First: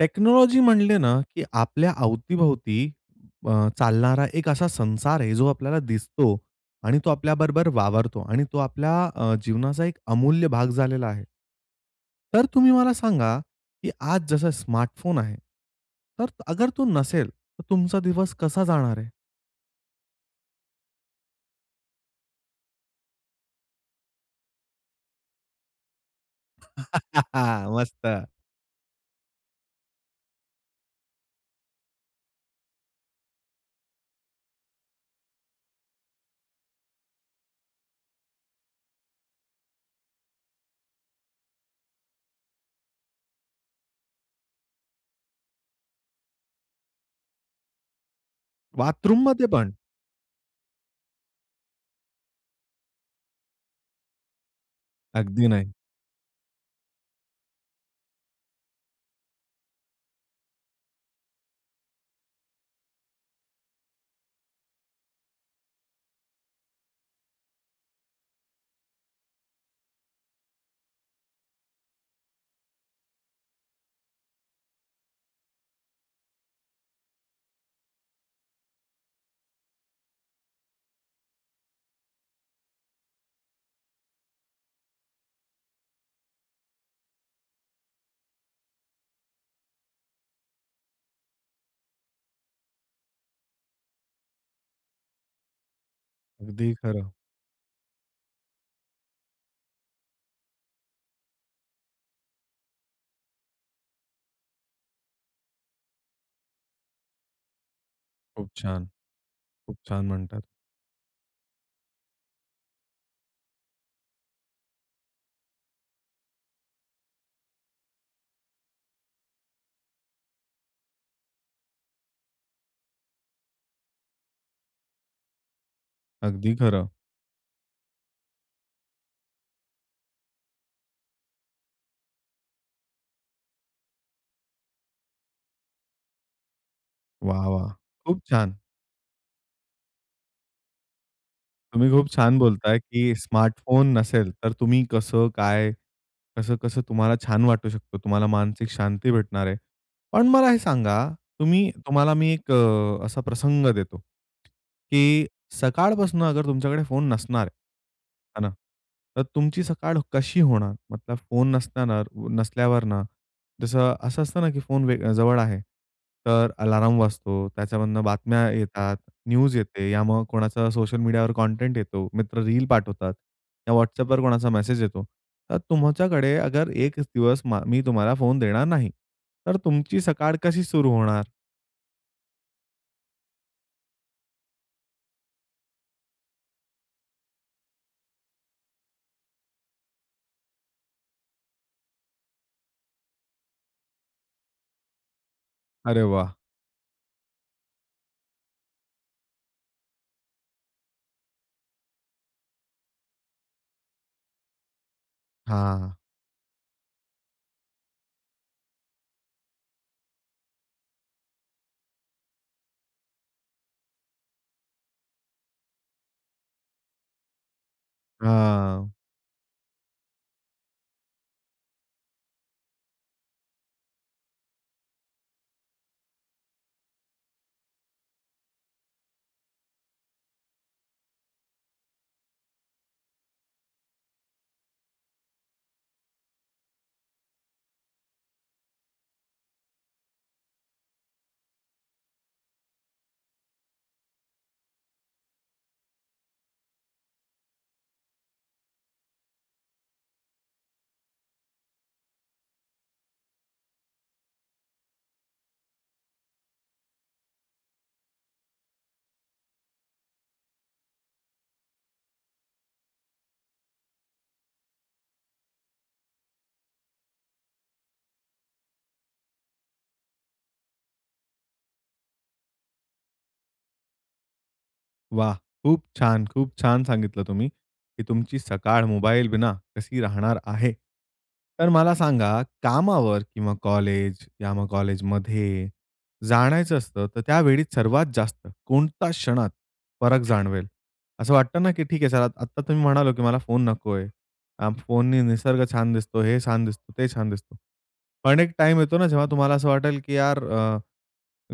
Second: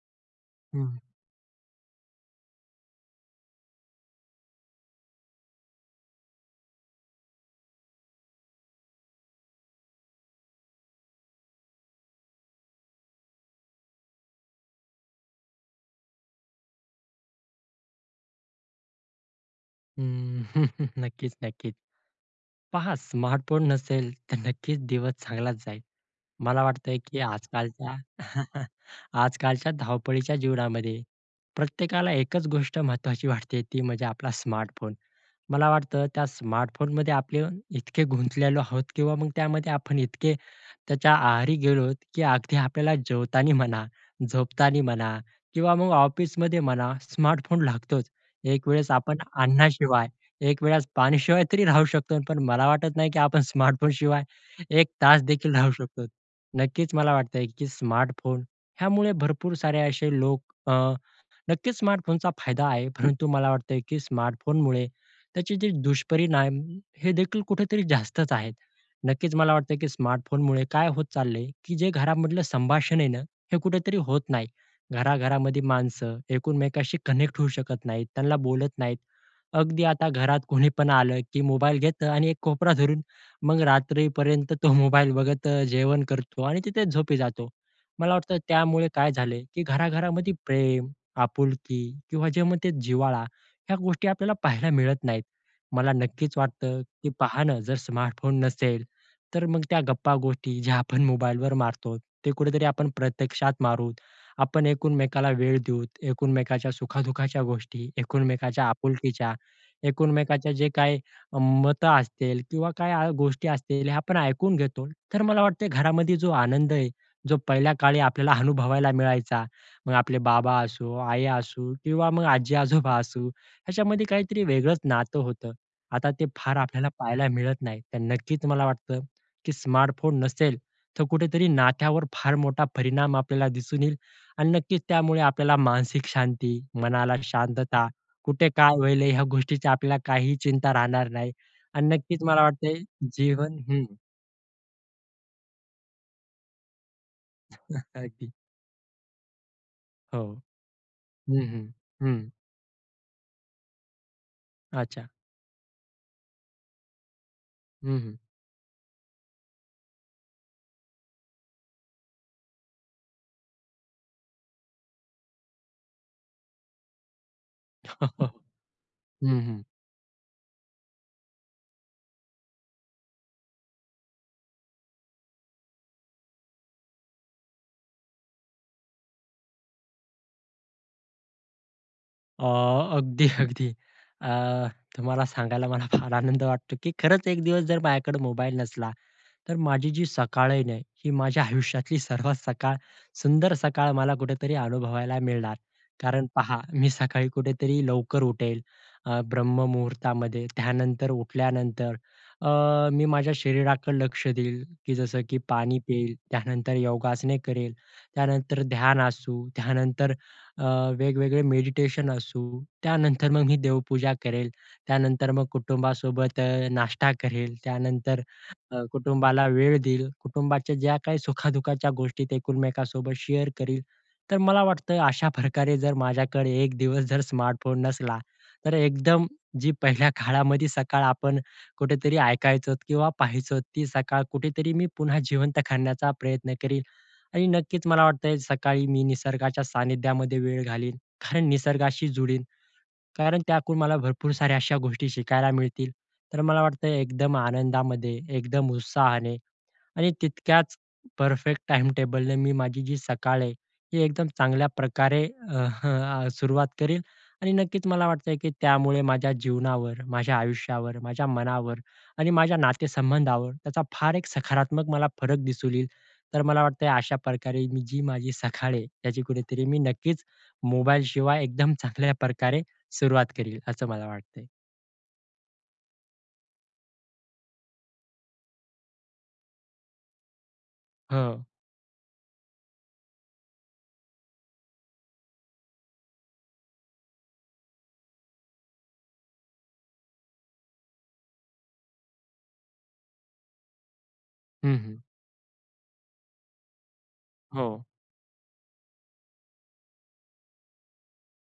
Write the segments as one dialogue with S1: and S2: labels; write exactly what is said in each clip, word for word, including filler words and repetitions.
S1: Technology
S2: हं.
S1: म्हणले ना की आपल्या अवती-भोवती अ, चालणारा एक असा संसार आहे जो आपल्याला दिसतो. आणि तो आपल्याबरोबर वावरतो आणि तो आपल्या अ, जीवनाचा एक अमूल्य भाग झालेला आहे. तर तुम्ही मला सांगा. की आज जसं स्मार्टफोन आहे, तर अगर तो नसेल, तर तुमचा दिवस कसा जाणार?
S2: हम्म. नक्कीच, नक्कीच. पहा स्मार्टफोन नसेल तर नक्कीच दिवस चांगलाच जाईल. मला वाटतंय की आजकालच्या,
S1: मस्त.
S2: आजकालच्या धावपळीच्या जीवनामध्ये, प्रत्येकाला एकच गोष्ट महत्त्वाची वाटते ती म्हणजे आपला स्मार्टफोन. मला वाटतं त्या स्मार्टफोनमध्ये आपले इतके, गुंतलेलो आहोत किंवा मग त्यामध्ये आपण इतके त्याच्या आहारी गेलोत, की अगदी आपल्याला जेवतांनी म्हणा, झोपतांनी म्हणा किंवा मग ऑफिसमध्ये म्हणा स्मार्टफोन लागतोच. एक वेळेस आपण
S1: बाथरूममध्ये पण?
S2: अन्नाशिवाय, एकवेळेस पाणीशिवाय तरी राहू शकतो. पण मला वाटत नाही की आपण स्मार्टफोनशिवाय एक तास
S1: अगदी
S2: देखील राहू
S1: नाही.
S2: शकतो. नक्कीच मला वाटतंय की स्मार्टफोन ह्यामुळे भरपूर सारे असे लोक अ, नक्कीच. स्मार्टफोनचा फायदा आहे. परंतु मला वाटतं की स्मार्टफोनमुळे, त्याचे जे दुष्परिणाम हे देखील कुठेतरी जास्तच आहेत. नक्कीच मला वाटतं की स्मार्टफोनमुळे काय होत चाललंय, की जे घरामधलं संभाषण आहे ना, हे कुठेतरी होत नाही. घराघरामध्ये माणसं एकूनमेकाशी कनेक्ट होऊ शकत नाहीत, त्यांना बोलत नाहीत. अगदी आता घरात कोणीपण आलं की मोबाईल घेतं आणि एक कोपरा धरून मग रात्रीपर्यंत तो मोबाईल बघत अ, जेवण करतो आणि तिथे झोपी जातो. मला वाटतं त्यामुळे काय झालं की घरा-घरामध्ये प्रेम, आपुलकी किंवा जे मग ते जिव्हाळा ह्या गोष्टी आपल्याला पाहायला मिळत नाहीत. मला नक्कीच
S1: अगदी
S2: वाटतं की
S1: खरं.
S2: पहा न जर स्मार्टफोन नसेल, तर मग त्या गप्पा-गोष्टी, ज्या आपण मोबाईलवर मारतोत, ते कुठेतरी आपण प्रत्यक्षात मारू. आपण एकूनमेकाला वेळ देऊ, एकूनमेकाच्या सुखा-दु:खाच्या गोष्टी,
S1: खूप
S2: एकूनमेकाच्या
S1: छान,
S2: आपुलकीच्या,
S1: खूप छान म्हणतात.
S2: एकूनमेकाच्या जे काही मतं असतील किंवा काय आ गोष्टी असतील हे आपण ऐकून घेतो, तर मला वाटते घरामध्ये जो आनंद आहे, जो पहिल्या काळी आपल्याला अनुभवायला मिळायचा. मग आपले बाबा असो, आई असू किंवा मग आजी-आजोबा असू याच्यामध्ये काहीतरी वेगळंच नातं होतं. आता ते
S1: अगदी
S2: फार
S1: खरं.
S2: आपल्याला पाहायला मिळत नाही. तर नक्कीच मला वाटतं, की स्मार्टफोन नसेल, तर कुठेतरी नात्यावर फार मोठा परिणाम आपल्याला दिसून येईल. आणि नक्कीच त्यामुळे आपल्याला मानसिक शांती, मनाला
S1: वाह, वाह!
S2: शांतता,
S1: खूप
S2: कुठे
S1: छान.
S2: काय होईल? ह्या गोष्टीची आपल्याला काहीही चिंता राहणार नाही. आणि
S1: तुम्ही खूप
S2: नक्कीच
S1: छान
S2: मला वाटते
S1: बोलताय की
S2: जीवन हं
S1: स्मार्टफोन नसेल तर तुम्ही कसं काय? कसं-कसं तुम्हाला छान वाटू शकतं, तुम्हाला
S2: अगदी.
S1: मानसिक शांती भेटणार आहे.
S2: हो.
S1: पण मला हे सांगा
S2: हं, हं,
S1: तुम्ही तुम्हाला
S2: हं.
S1: मी एक अ, असा प्रसंग देतो
S2: अच्छा.
S1: की सकाळपासून तुमच्याकडे फोन नसणार.
S2: हं, हं.
S1: हां ना? तर तुमची सकाळ कशी होणार? मतलब फोन नसताना, नसल्यावरनं, जसं असं असतं ना, की फोन वे जवळ आहे, तर अलार्म वाजतो, त्याच्यामधून बातम्या येतात,
S2: हं,
S1: न्यूज
S2: हं.
S1: येते, या मग कोणाचा सोशल मीडियावर कंटेंट येतो, मित्र रील पाठवतात. या WhatsAppवर कोणाचा मेसेज येतो. तर तुमच्याकडे अगर एकच दिवस, मग मी तुम्हाला फोन देणार नाही. तर तुमची सकाळ कशी सुरू होणार?
S2: अ, अगदी, अगदी. अ, तुम्हाला सांगायला मला फार आनंद वाटतो की खरंच एक दिवस जर माझ्याकडं मोबाईल नसला तर माझी जी सकाळ आहे ना, ही माझ्या आयुष्यातली सर्वात सकाळ, सुंदर सकाळ मला कुठेतरी अनुभवायला मिळणार.
S1: अरे
S2: कारण
S1: वाह!
S2: पहा, मी सकाळी कुठेतरी लवकर उठेल, अ, ब्रह्ममुहूर्तामध्ये त्यानंतर उठल्यानंतर अ, मी माझ्या शरीराकडे लक्ष देईल की जसं की पाणी
S1: हां.
S2: पिईल, त्यानंतर योगासने करेल, त्यानंतर ध्यान असू, त्यानंतर अ, वेगवेगळे मेडिटेशन असू, त्यानंतर मग मी देवपूजा करेल, त्यानंतर मग कुटुंबासोबत अ, नाष्टा करेल, त्यानंतर अ,
S1: हां.
S2: कुटुंबाला वेळ देईल, कुटुंबाच्या ज्या काही सुखा-दुखाच्या गोष्टी ते एकमेकांसोबत शेअर करील. तर मला वाटतं अशा प्रकारे जर माझ्याकडे एक दिवस जर स्मार्टफोन नसला, तर एकदम जी पहिल्या काळामध्ये सकाळ आपण कुठेतरी ऐकायचो किंवा पाहायचो, ती सकाळ कुठेतरी मी पुन्हा जिवंत करण्याचा प्रयत्न करील. आणि नक्कीच मला वाटतं सकाळी मी निसर्गाच्या सान्निध्यामध्ये वेळ घालीन, कारण निसर्गाशी जुळीन, कारण त्याकडून मला भरपूर साऱ्या अशा गोष्टी शिकायला मिळतील. तर मला वाटतं एकदम आनंदामध्ये, एकदम उत्साहाने आणि तितक्याच परफेक्ट टाइमटेबलनं मी माझी जी सकाळ आहे, ती एकदम चांगल्या प्रकारे अह आ, सुरुवात करीन आणि नक्कीच मला वाटतं आहे की त्यामुळे माझ्या जीवनावर, माझ्या आयुष्यावर, माझ्या मनावर आणि माझ्या नातेसंबंधावर त्याचा फार एक सखारात्मक मला फरक दिसून येईल. तर मला वाटतंय अशा प्रकारे मी जी माझी सकाळ आहे त्याची कुठेतरी मी नक्कीच मोबाईलशिवाय एकदम चांगल्या प्रकारे सुरुवात करील, असं मला वाटतंय.
S1: वाह! खूप छान, खूप छान सांगितलं तुम्ही की तुमची सकाळ मोबाईलविना कशी राहणार आहे.
S2: हां.
S1: तर मला सांगा, कामावर किंवा कॉलेज किंवा कॉलेजमध्ये जाणायचं असतं, तर त्यावेळी सर्वात जास्त कोणत्या क्षणात फरक जाणवेल. असं वाटतं ना की ठीक आहे सर, आता तुम्ही म्हणालात की मला फोन नकोय.
S2: हं, हं.
S1: फोननी निसर्ग छान दिसतो, हे छान दिसतो, ते छान दिसतो.
S2: हो.
S1: पण एक टाइम येतो ना, जेव्हा तुम्हाला असं वाटेल की यार, अ,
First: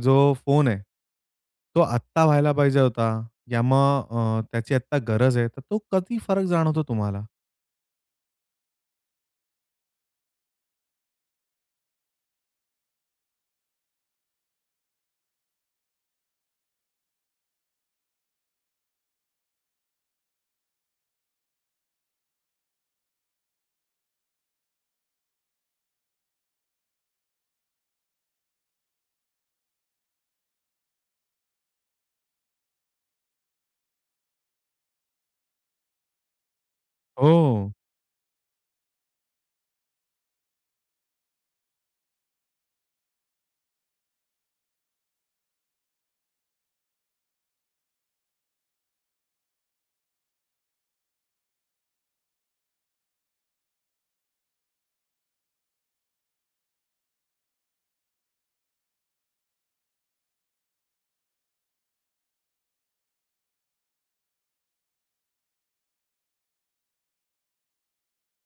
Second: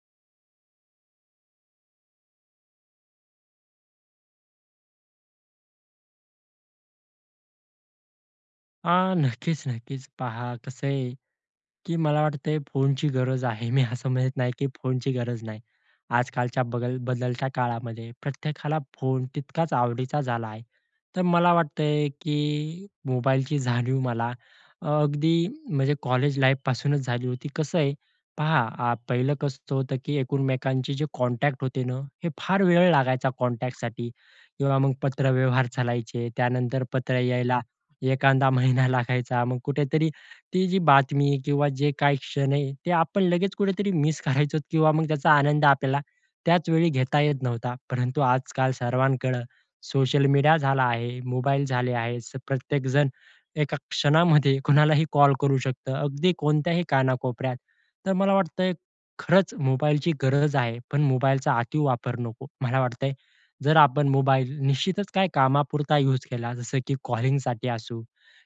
S1: जो फोन आहे, तो आत्ता व्हायला पाहिजे होता, या मग अ, त्याची आता गरज आहे, तर तो कधी फरक जाणवतो तुम्हाला?
S2: अह, नक्कीच-नक्कीच, पहा कसं आहे की मला वाटतंय फोनची गरज आहे. मी असं म्हणत नाही की फोनची गरज नाही. आजकालच्या बगल बदलत्या काळामध्ये प्रत्येकाला फोन तितकाच आवडीचा झाला आहे. तर मला वाटतंय की मोबाईलची जाणीव मला अगदी म्हणजे कॉलेज-लाईफपासूनच झाली होती. कसं आहे पहा, अ, पहिलं कसं होतं की एकमेकांचे जे कॉन्टॅक्ट होते ना, हे फार वेळ लागायचा कॉन्टॅक्टसाठी किंवा मग पत्रव्यवहार चालायचे. त्यानंतर पत्र यायला
S1: हो.
S2: एखादा महिना लागायचा. मग कुठेतरी ती जी बातमी किंवा जे काही क्षण आहे, ते आपण लगेच कुठेतरी मिस करायचो किंवा मग त्याचा आनंद आपल्याला त्याच वेळी घेता येत नव्हता. परंतु आजकाल सर्वांकडे सोशल मीडिया झाला आहे, मोबाईल झाले आहेत. प्रत्येक जण एका क्षणामध्ये कुणालाही कॉल करू शकतं, अगदी कोणत्याही कानाकोपऱ्यात. तर मला वाटतंय खरंच मोबाईलची गरज आहे, पण मोबाईलचा अति वापर नको. मला वाटतंय जर आपण मोबाईल निश्चितच काही कामापुरता युज केला, जसं की कॉलिंगसाठी असो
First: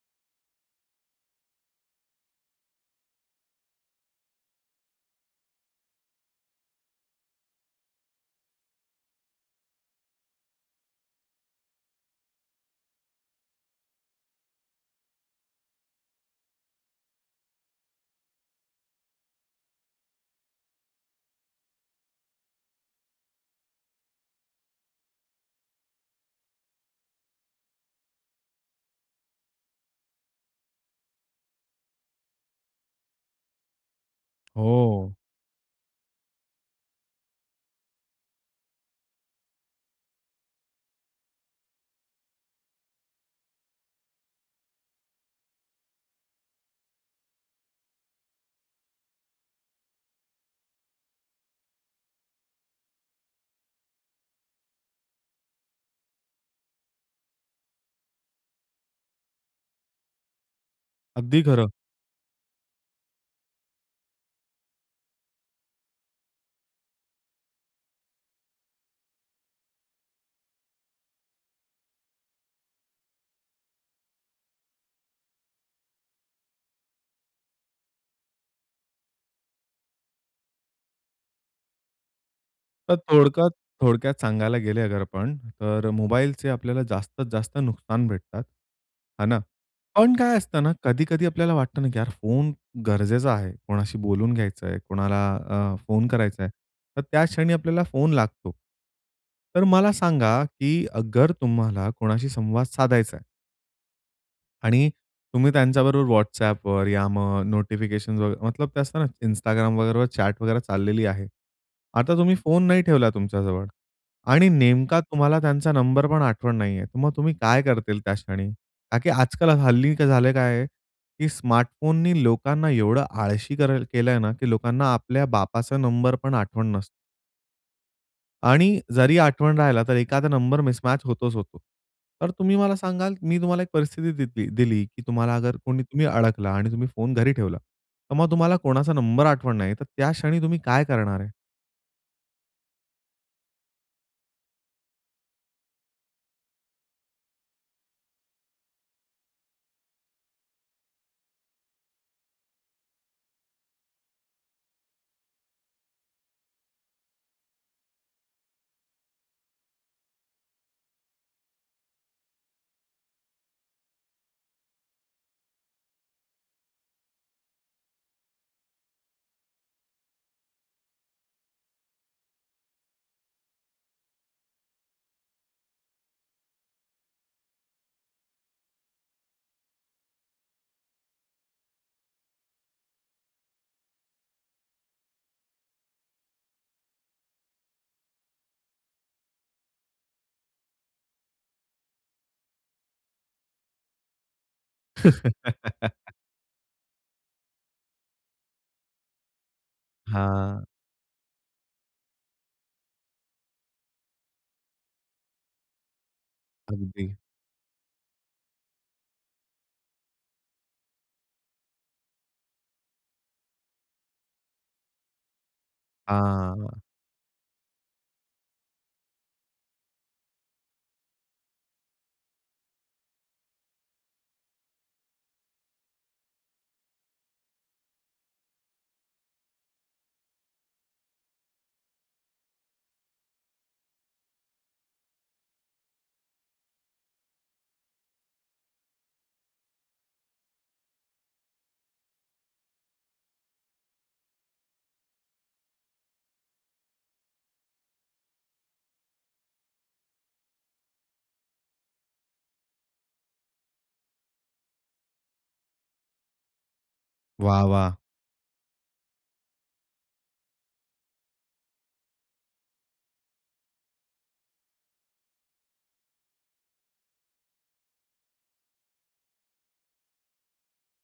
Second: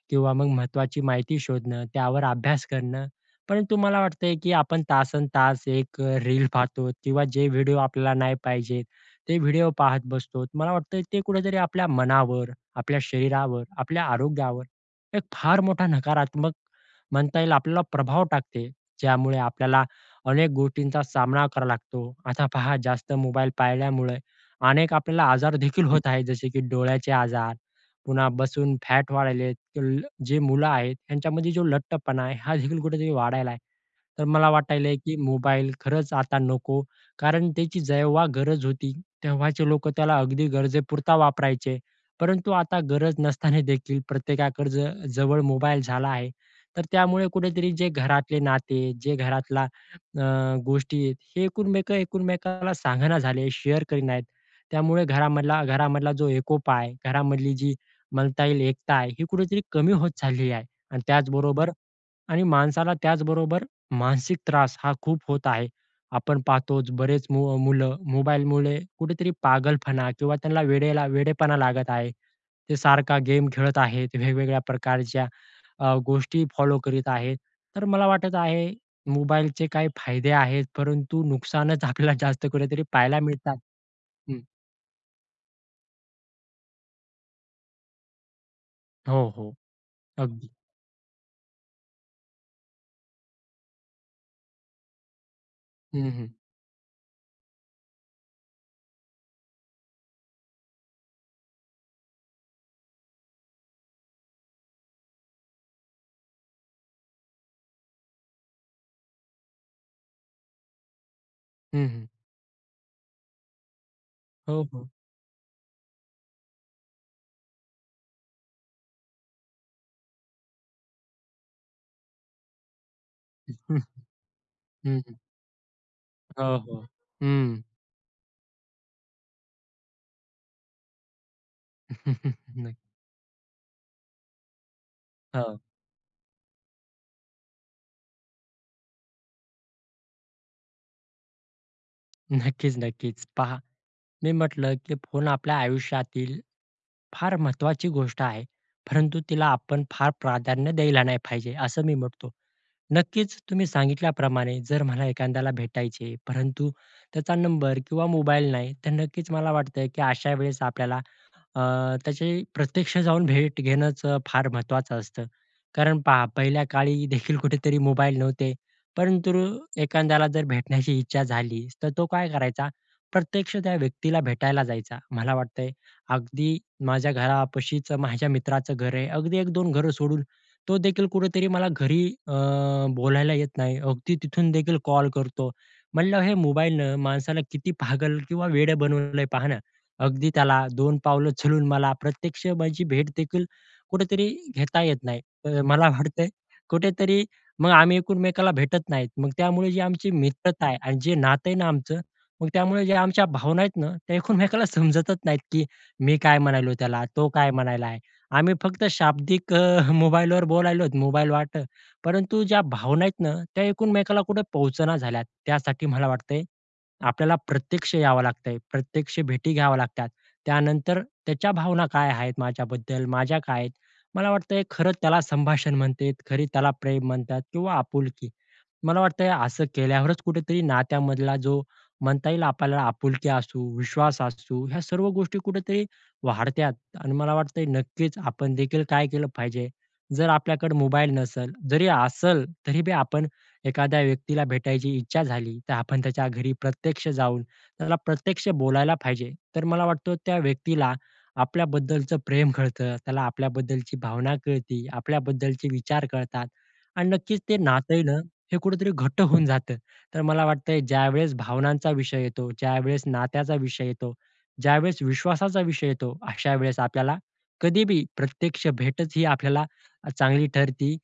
S2: किंवा मग महत्त्वाची माहिती शोधणं, त्यावर अभ्यास करणं. परंतु मला वाटतंय की आपण तासंतास एक रील पाहतो किंवा जे व्हिडिओ आपल्याला नाही पाहिजेत, ते व्हिडिओ पाहत बसतो. मला वाटतं ते कुठेतरी आपल्या मनावर, आपल्या शरीरावर, आपल्या आरोग्यावर एक फार मोठा नकारात्मक म्हणता येईल, आपल्याला प्रभाव टाकते, ज्यामुळे आपल्याला अनेक गोष्टींचा सामना करावा लागतो. आता पहा, जास्त मोबाईल पाळल्यामुळे अनेक आपल्याला आजार देखील होत आहेत, जसे की डोळ्यांचे आजार, पुन्हा बसून फॅट वाढायलेत. तुल्ल जे मुलं आहेत, यांच्यामध्ये जो लठ्ठपणा आहे, हा देखील कुठेतरी वाढत आहे. तर मला वाटायल
S1: हो.
S2: की मोबाईल खरंच आता नको, कारण त्याची जेव्हा गरज होती, तेव्हाचे लोक त्याला अगदी गरजेपुरता वापरायचे. परंतु आता गरज नसताना देखील प्रत्येकाकडे ज जवळ मोबाईल झाला आहे. तर त्यामुळे कुठेतरी जे घरातले नाते, जे घरातलला अ, गोष्टी, हे एकुमेकांना सांगेना झालेत, शेअर करत नाहीत. त्यामुळे घरामधला घरामधला जो एकोपा आहे घरामधली जी म्हणता येईल एकता आहे, ही कुठेतरी कमी होत चाललेली आहे. आणि
S1: अगदी खरं.
S2: त्याचबरोबर आणि माणसाला त्याचबरोबर मानसिक त्रास हा खूप होत आहे. आपण पाहतोच, बरेच मुलं मोबाईलमुळे कुठेतरी पागलपणा किंवा त्यांना वेडेला वेडेपणा लागत आहे. ते सारखा गेम खेळत आहेत, वेगवेगळ्या प्रकारच्या अ, गोष्टी फॉलो करीत आहेत. तर मला वाटत आहे, मोबाईलचे काही फायदे आहेत, परंतु नुकसानच आपल्याला जास्त कुठेतरी
S1: तर
S2: पाहायला
S1: थोडकत
S2: मिळतात
S1: थोडक्यात
S2: हं.
S1: सांगायला गेले अगर आपण तर मोबाईलचे आपल्याला जास्तीत जास्त नुकसान भेटतात, हे
S2: हो,
S1: ना?
S2: हो.
S1: पण काय
S2: अगदी.
S1: असतं ना, कधी-कधी आपल्याला वाटतं ना की यार, फोन गरजेचा आहे, कोणाशी बोलून घ्यायचंय, कोणाला अ, फोन
S2: हं, हं.
S1: करायचा आहे, तर त्या क्षणी आपल्याला फोन लागतो. तर मला सांगा की अगर तुम्हाला कोणाशी संवाद साधायचाय? आणि तुम्ही त्यांच्याबरोबर WhatsAppवर, या मग नोटिफिकेशन वगैरे मतलब ते असतं ना, Instagram वगैरे चॅट वगैरे चाललेली आहे.
S2: हं, हं.
S1: आता तुम्ही फोन नाही ठेवला तुमच्याजवळ आणि
S2: हो, हो.
S1: नेमका तुम्हाला त्यांचा नंबर पण आठवण नाहीयेत. तर मग तुम्ही काय करतील त्या क्षणी? का की आजकाल हल्ली काय झालेलं आहे, की स्मार्टफोननी लोकांना एवढं आळशी करं
S2: हं,
S1: केलंय ना, की लोकांना
S2: हं.
S1: आपल्या बापाचा नंबर पण
S2: अ,
S1: आठवण
S2: हो,
S1: नस
S2: हं.
S1: आणि जरी आठवण राहिला, तर एखादा नंबर मिसमॅच होतोच होतो. तर तुम्ही
S2: न
S1: मला सांगाल, मी तुम्हाला एक परिस्थिती देती दिली, की तुम्हाला अगर
S2: हो.
S1: कोणी तुम्ही अडकला आणि तुम्ही फोन घरी ठेवला. तर मग तुम्हाला कोणाचा नंबर आठवण नाही. तर त्या क्षणी तुम्ही काय करणार?
S2: नक्कीच नक्कीच. पहा, मी म्हटलं की फोन आपल्या आयुष्यातील फार महत्त्वाची गोष्ट आहे. परंतु तिला आपण फार प्राधान्य द्यायला नाही पाहिजे, असं मी म्हटतो. नक्कीच तुम्ही सांगितल्याप्रमाणे, जर मला एखाद्याला भेटायचे, परंतु त्याचा नंबर किंवा मोबाईल नाही. तर नक्कीच मला वाटतं, की अशा वेळेस आपल्याला अ, त्याचे प्रत्यक्ष जाऊन भेट घेणंच अ, फार महत्त्वाचं असतं. कारण पहा, पहिल्या काळीदेखील कुठेतरी मोबाईल नव्हते. परंतु एखाद्याला जर भेटण्याची इच्छा झालीच तर तो काय करायचा, प्रत्यक्ष त्या व्यक्तीला भेटायला जायचा. मला वाटतंय, अगदी माझ्या घरापाशीचं माझ्या मित्राचं घर आहे. अगदी एक दोन घरं सोडून. तोदेखील कुठेतरी मला घरी अ, बोलायला येत नाही. अगदी तिथून देखील कॉल करतो. म्हणलं, हे मोबाईलनं माणसाला किती पागल किंवा वेडं बनवलय पाहा ना. अगदी त्याला दोन पावलं चालून मला प्रत्यक्ष माझी भेटदेखील कुठेतरी घेता येत नाही. तर मला वाटत कुठेतरी मग आम्ही एकुनमेकाला भेटत नाहीत. मग त्यामुळे जे आमची
S1: हां.
S2: मित्रता आहे आणि जे नातं आहे ना आमचं, मग त्यामुळे ज्या आमच्या भावना आहेत ना, त्या एकुनमेकाला समजतच नाहीत, की मी काय म्हणालो त्याला?
S1: अगदी.
S2: तो काय म्हणायलाय? आम्ही फक्त शाब्दिक मोबाईलवर बोलायलोत, मोबाईल वाटं परंतु ज्या भावना आहेत ना, त्या एकुनमेकाला कुठे पोहोचण्या झाल्यात. त्यासाठी मला वाटतंय
S1: आह.
S2: आपल्याला प्रत्यक्ष यावं लागत आहे. प्रत्यक्ष भेटी घ्याव्या लागतात. त्यानंतर त्याच्या भावना काय आहेत माझ्याबद्दल? माझ्या काय आहेत? मला वाटत आहे, खरं त्याला संभाषण म्हणतेत. खरी त्याला प्रेम म्हणतात किंवा आपुलकी. मला वाटतंय असं केल्यावरच कुठेतरी नात्यामधला जो म्हणता येईल आपल् आपुलकी असू, विश्वास असू ह्या सर्व गोष्टी कुठेतरी वाढतात. आणि मला वाटतं आहे, नक्कीच आपणदेखील काय केलं पाहिजे. जर आपल्याकडे मोबाईल नसल, जरी असल, तरी बी आपण एखाद्या व्यक्तीला भेटायची इच्छा झाली, तर आपण त्याच्या घरी प्रत्यक्ष जाऊन, त्याला प्रत्यक्ष बोलायला पाहिजे. तर मला वाटतं त्या व्यक्तीला आपल्याबद्दलचं प्रेम कळतं. त्याला आपल्याबद्दलची भावना कळती. आपल्याबद्दलचे विचार कळतात आणि नक्कीच ते
S1: वाह,
S2: नातं
S1: वाह!
S2: आहे ना, हे कुठेतरी घट्ट होऊन जातं. तर मला वाटत आहे, ज्यावेळेस भावनांचा विषय येतो, ज्यावेळेस नात्याचा विषय येतो, ज्यावेळेस विश्वासाचा विषय येतो अशा वेळेस आपल्याला, कधी बी प्रत्यक्ष भेटच ही आपल्याला अ, चांगली ठरती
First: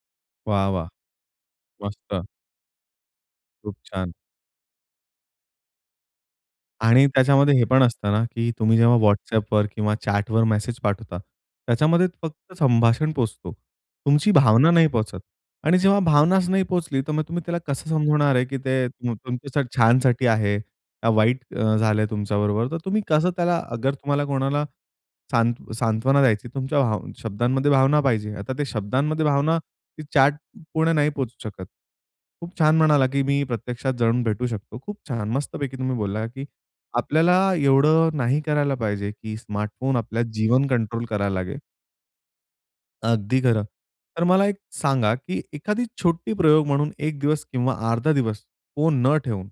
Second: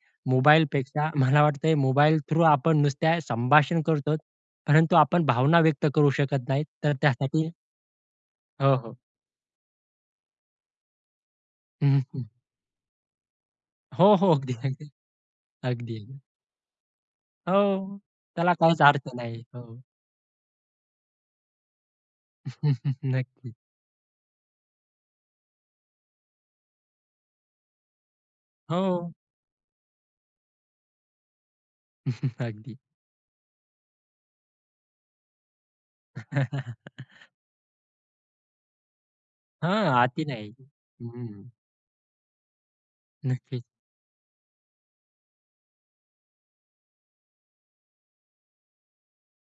S1: वाह वाह!
S2: मोबाईलपेक्षा. मला वाटतं मोबाईल
S1: मस्त.
S2: थ्रू आपण नुसत्या
S1: खूप
S2: संभाषण
S1: छान.
S2: करतोच. परंतु आपण भावना व्यक्त करू शकत नाहीत. तर
S1: आणि
S2: त्यासाठी
S1: त्याच्यामध्ये हे पण असतं ना, की
S2: हो,
S1: तुम्ही
S2: हो.
S1: जेव्हा WhatsAppवर किंवा चॅटवर मेसेज पाठवता.
S2: हं,
S1: त्याच्यामध्ये
S2: हं.
S1: फक्त संभाषण पोहचतो.
S2: हो, हो.
S1: तुमची
S2: अगदी,
S1: भावना नाही
S2: अगदी.
S1: पोहचत आणि जेव्हा
S2: अगदी.
S1: भावनाच नाही पोहोचली, तर मग तुम्ही त्याला कसं
S2: हो,
S1: समजवणार आहे?
S2: त्याला
S1: की
S2: काहीच
S1: ते
S2: अर्थ नाही.
S1: तुमच्या
S2: हो.
S1: छानसाठी आहे, का वाईट अ, झालं तुमच्याबरोबर? तर तुम्ही कसं
S2: नक्की.
S1: त्याला अगर तुम्हाला कोणाला सांत सांत्वना द्यायची. तुमच्या भा शब्दांमध्ये भावना पाहिजे. आता त्या
S2: हो.
S1: शब्दांमध्ये भावना ती चॅट पुर्ण नाही पोहचू शकत. खूप छान
S2: अगदी.
S1: म्हणाला, की मी प्रत्यक्षात जाऊन भेटू शकतो. खूप छान. मस्तपैकी तुम्ही बोलला, की आपल्याला एवढं नाही करायला पाहिजे की
S2: हां,
S1: स्मार्टफोन आपल्या
S2: आति नाही
S1: जीवन कंट्रोल करायला
S2: हं.
S1: लागेल. अगदी
S2: नक्कीच.
S1: खरं तर मला एक सांगा, की एखादी छोटी प्रयोग म्हणून एक दिवस किंवा अर्धा दिवस फोन न ठेवून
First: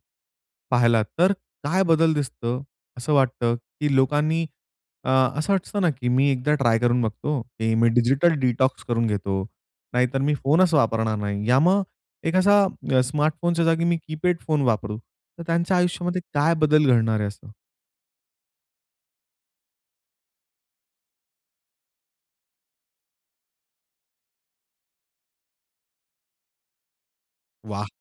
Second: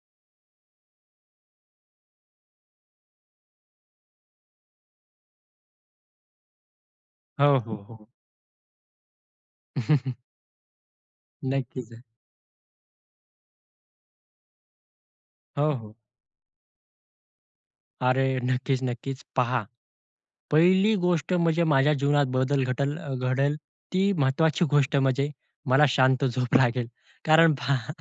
S1: पाहिलात तर काय बदल दिसत असं वाटतं, की लोकांनी अ, असं वाटतं ना, की मी एकदा ट्राय करून बघतो,
S2: हो,
S1: की
S2: हो,
S1: मी
S2: हो.
S1: डिजिटल डिटॉक्स करून घेतो. नाहीतर मी फोनच वापरणार नाही याम
S2: नक्कीच
S1: एक असा स्मार्टफोनच्या जागी मी कीपॅड फोन वापरू, तर
S2: हो,
S1: त्यांच्या
S2: हो.
S1: आयुष्यामध्ये काय बदल घडणार आहे असं?
S2: अरे! नक्कीच, नक्कीच. पहा, पहिली गोष्ट म्हणजे माझ्या जीवनात बदल घटल घडेल ती महत्त्वाची गोष्ट म्हणजे मला शांत झोप लागेल. कारण
S1: वाह!
S2: पहा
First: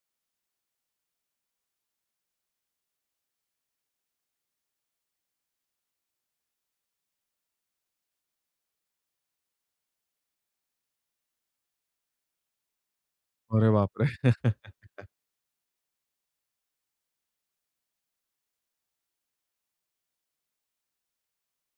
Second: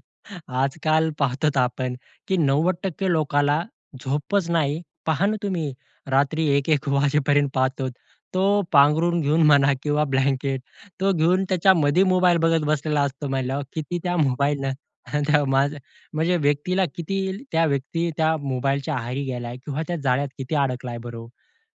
S2: आज-काल पाहतोत आपण, की नव्वद टक्के लोकाला झोपच नाही. पहा ना, तुम्ही रात्री एक एक वाजेपर्यंत पाहतो तो पांघरून घेऊन म्हणा किंवा ब्लँकेट तो घेऊन त्याच्यामध्ये मोबाईल बघत बसलेला असतो म्हंटल्यावर
S1: अरे
S2: किती
S1: बापरे!
S2: त्या मोबाईलनं माझ म्हणजे व्यक्तीला, किती त्या व्यक्ती त्या मोबाईलच्या आहारी गेला किंवा त्या जाळ्यात किती अडकलाय बरं हो.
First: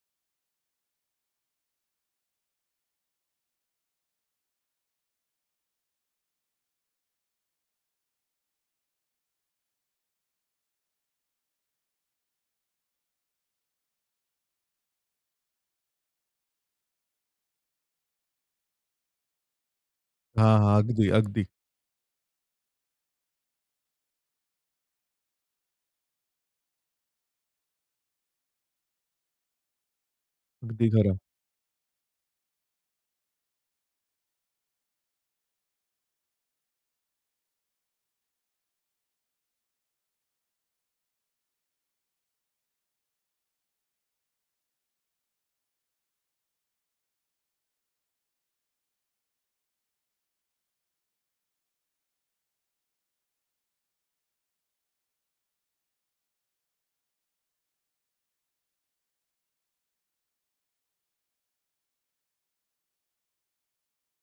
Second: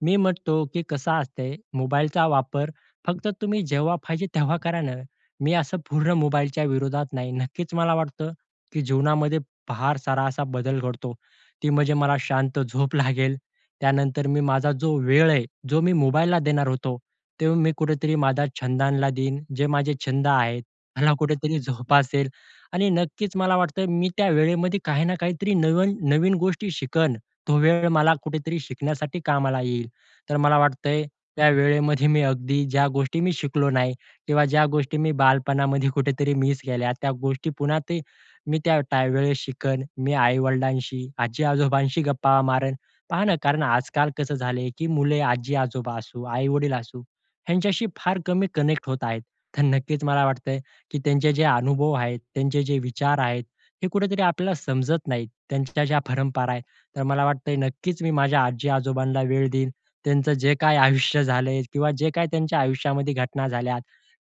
S2: मी म्हणतो, की कसं असते मोबाईलचा वापर फक्त तुम्ही जेव्हा पाहिजे तेव्हा करा ना. मी असं पूर्ण मोबाईलच्या विरोधात नाही. नक्कीच मला वाटतं, की जीवनामध्ये फार सारा असा बदल घडतो. ती म्हणजे मला शांत झोप लागेल. त्यानंतर मी माझा जो वेळ आहे, जो मी मोबाईलला देणार होतो, तेव्हा मी कुठेतरी माझा छंदला देईन. जे माझे छंद
S1: हां,
S2: आहेत
S1: हां, अगदी,
S2: ह्याला
S1: अगदी.
S2: कुठेतरी जोपासेल आणि नक्कीच मला वाटतं मी त्या वेळेमध्ये काही ना काहीतरी नवीन-नवीन गोष्टी शिकन. तो वेळ मला कुठेतरी शिकण्यासाठी कामाला येईल. तर मला
S1: अगदी
S2: वाटतंय,
S1: खरं.
S2: त्या वेळेमध्ये मी अगदी ज्या गोष्टी मी शिकलो नाही किंवा ज्या गोष्टी मी बालपणामध्ये कुठेतरी मिस केल्या त्या गोष्टी पुन्हा ते मी त्या त्यावेळेस शिकन. मी आई-वडिलांशी, आजी-आजोबांशी गप्पा मारेन. पहा ना, कारण आज-काल कसं झालंय, की मुले आजी-आजोबा असू, आई-वडील असू, ह्यांच्याशी फार कमी मी कनेक्ट होत आहेत. तर नक्कीच मला वाटतंय, की त्यांचे जे अनुभव आहेत, त्यांचे जे विचार आहेत हे कुठेतरी आपल्याला समजत नाहीत. त्यांच्या ज्या परंपरा आहेत. तर मला वाटतंय नक्कीच मी माझ्या आजी-आजोबांना वेळ देईन. त्यांचं जे काही आयुष्य झाले किंवा जे काही त्यांच्या आयुष्यामध्ये घटना झाल्या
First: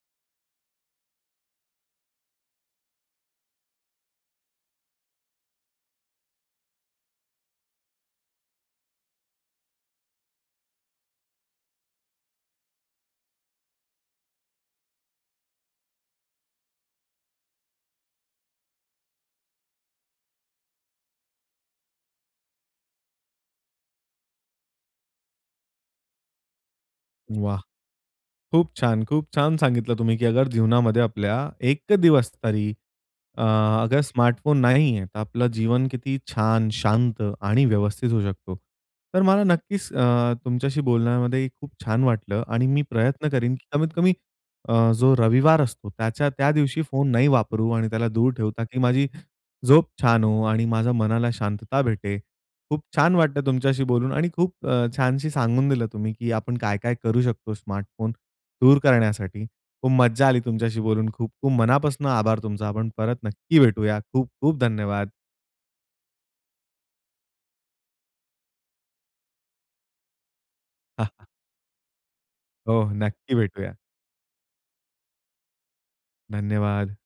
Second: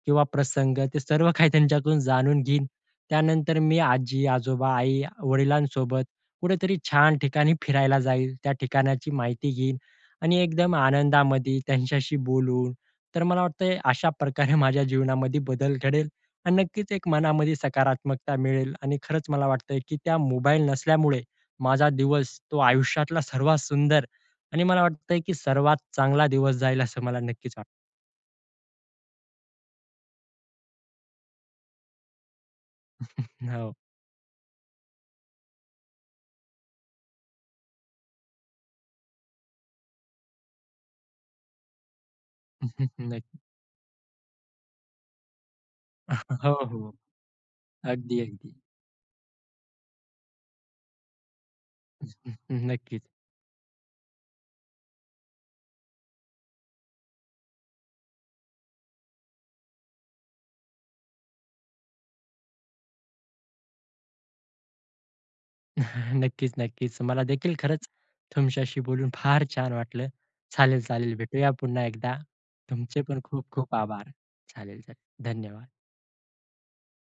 S2: किंवा प्रसंग ते सर्व काही त्यांच्यातून जाणून घेईन. त्यानंतर मी आजी-आजोबा, आई-वडिलांसोबत कुठेतरी छान ठिकाणी फिरायला जाईल. त्या ठिकाणाची माहिती घेईन आणि एकदम आनंदामध्ये त्यांच्याशी बोलू. तर मला वाटतंय अशा प्रकारे माझ्या जीवनामध्ये बदल घडेल आणि नक्कीच एक मनामध्ये सकारात्मकता मिळेल. आणि खरंच मला वाटतंय, की त्या मोबाईल नसल्यामुळे माझा दिवस तो आयुष्यातला सर्वात सुंदर आणि मला वाटतंय, की सर्वात चांगला दिवस जाईल असं मला नक्कीच
S1: वाह!
S2: वाटतं.
S1: खूप छान खूप छान सांगितलं तुम्ही, की अगर जीवनामध्ये आपल्या एक दिवस तरी अ,
S2: हो.
S1: अगर स्मार्टफोन नाहीये. तर आपलं जीवन किती छान, शांत आणि व्यवस्थित होऊ शकतो. तर मला नक्कीच अ, तुमच्याशी बोलण्यामध्ये खूप छान वाटलं आणि मी प्रयत्न
S2: नक्की.
S1: करीन, की कमीत कमी अ, जो रविवार असतो त्याच्या त्या
S2: हो,
S1: दिवशी
S2: हो,
S1: फोन नाही वापरू आणि त्याला दूर
S2: अगदी-अगदी.
S1: ठेवता, की माझी झोप छान हो आणि माझ्या मनाला शांतता भेटे. खूप
S2: नक्कीच.
S1: छान वाटतं तुमच्याशी बोलून आणि खूप छानशी सांगून दिलं तुम्ही, की आपण काय काय करू शकतो? स्मार्टफोन दूर करण्यासाठी. खूप मज्जा आली तुमच्याशी बोलून, खूप-खूप मनापासून आभार तुमचा आपण परत नक्की भेटूया. खूप-खूप धन्यवाद.
S2: नक्कीच-नक्कीच. मला देखील खरंच तुमच्याशी बोलून फार छान वाटलं. चालेल-चालेल भेटूया पुन्हा एकदा.
S1: हो,
S2: तुमचे पण
S1: नक्की
S2: खूप-खूप
S1: भेटूया.
S2: आभार. चालेल-चालेल धन्यवाद.
S1: धन्यवाद.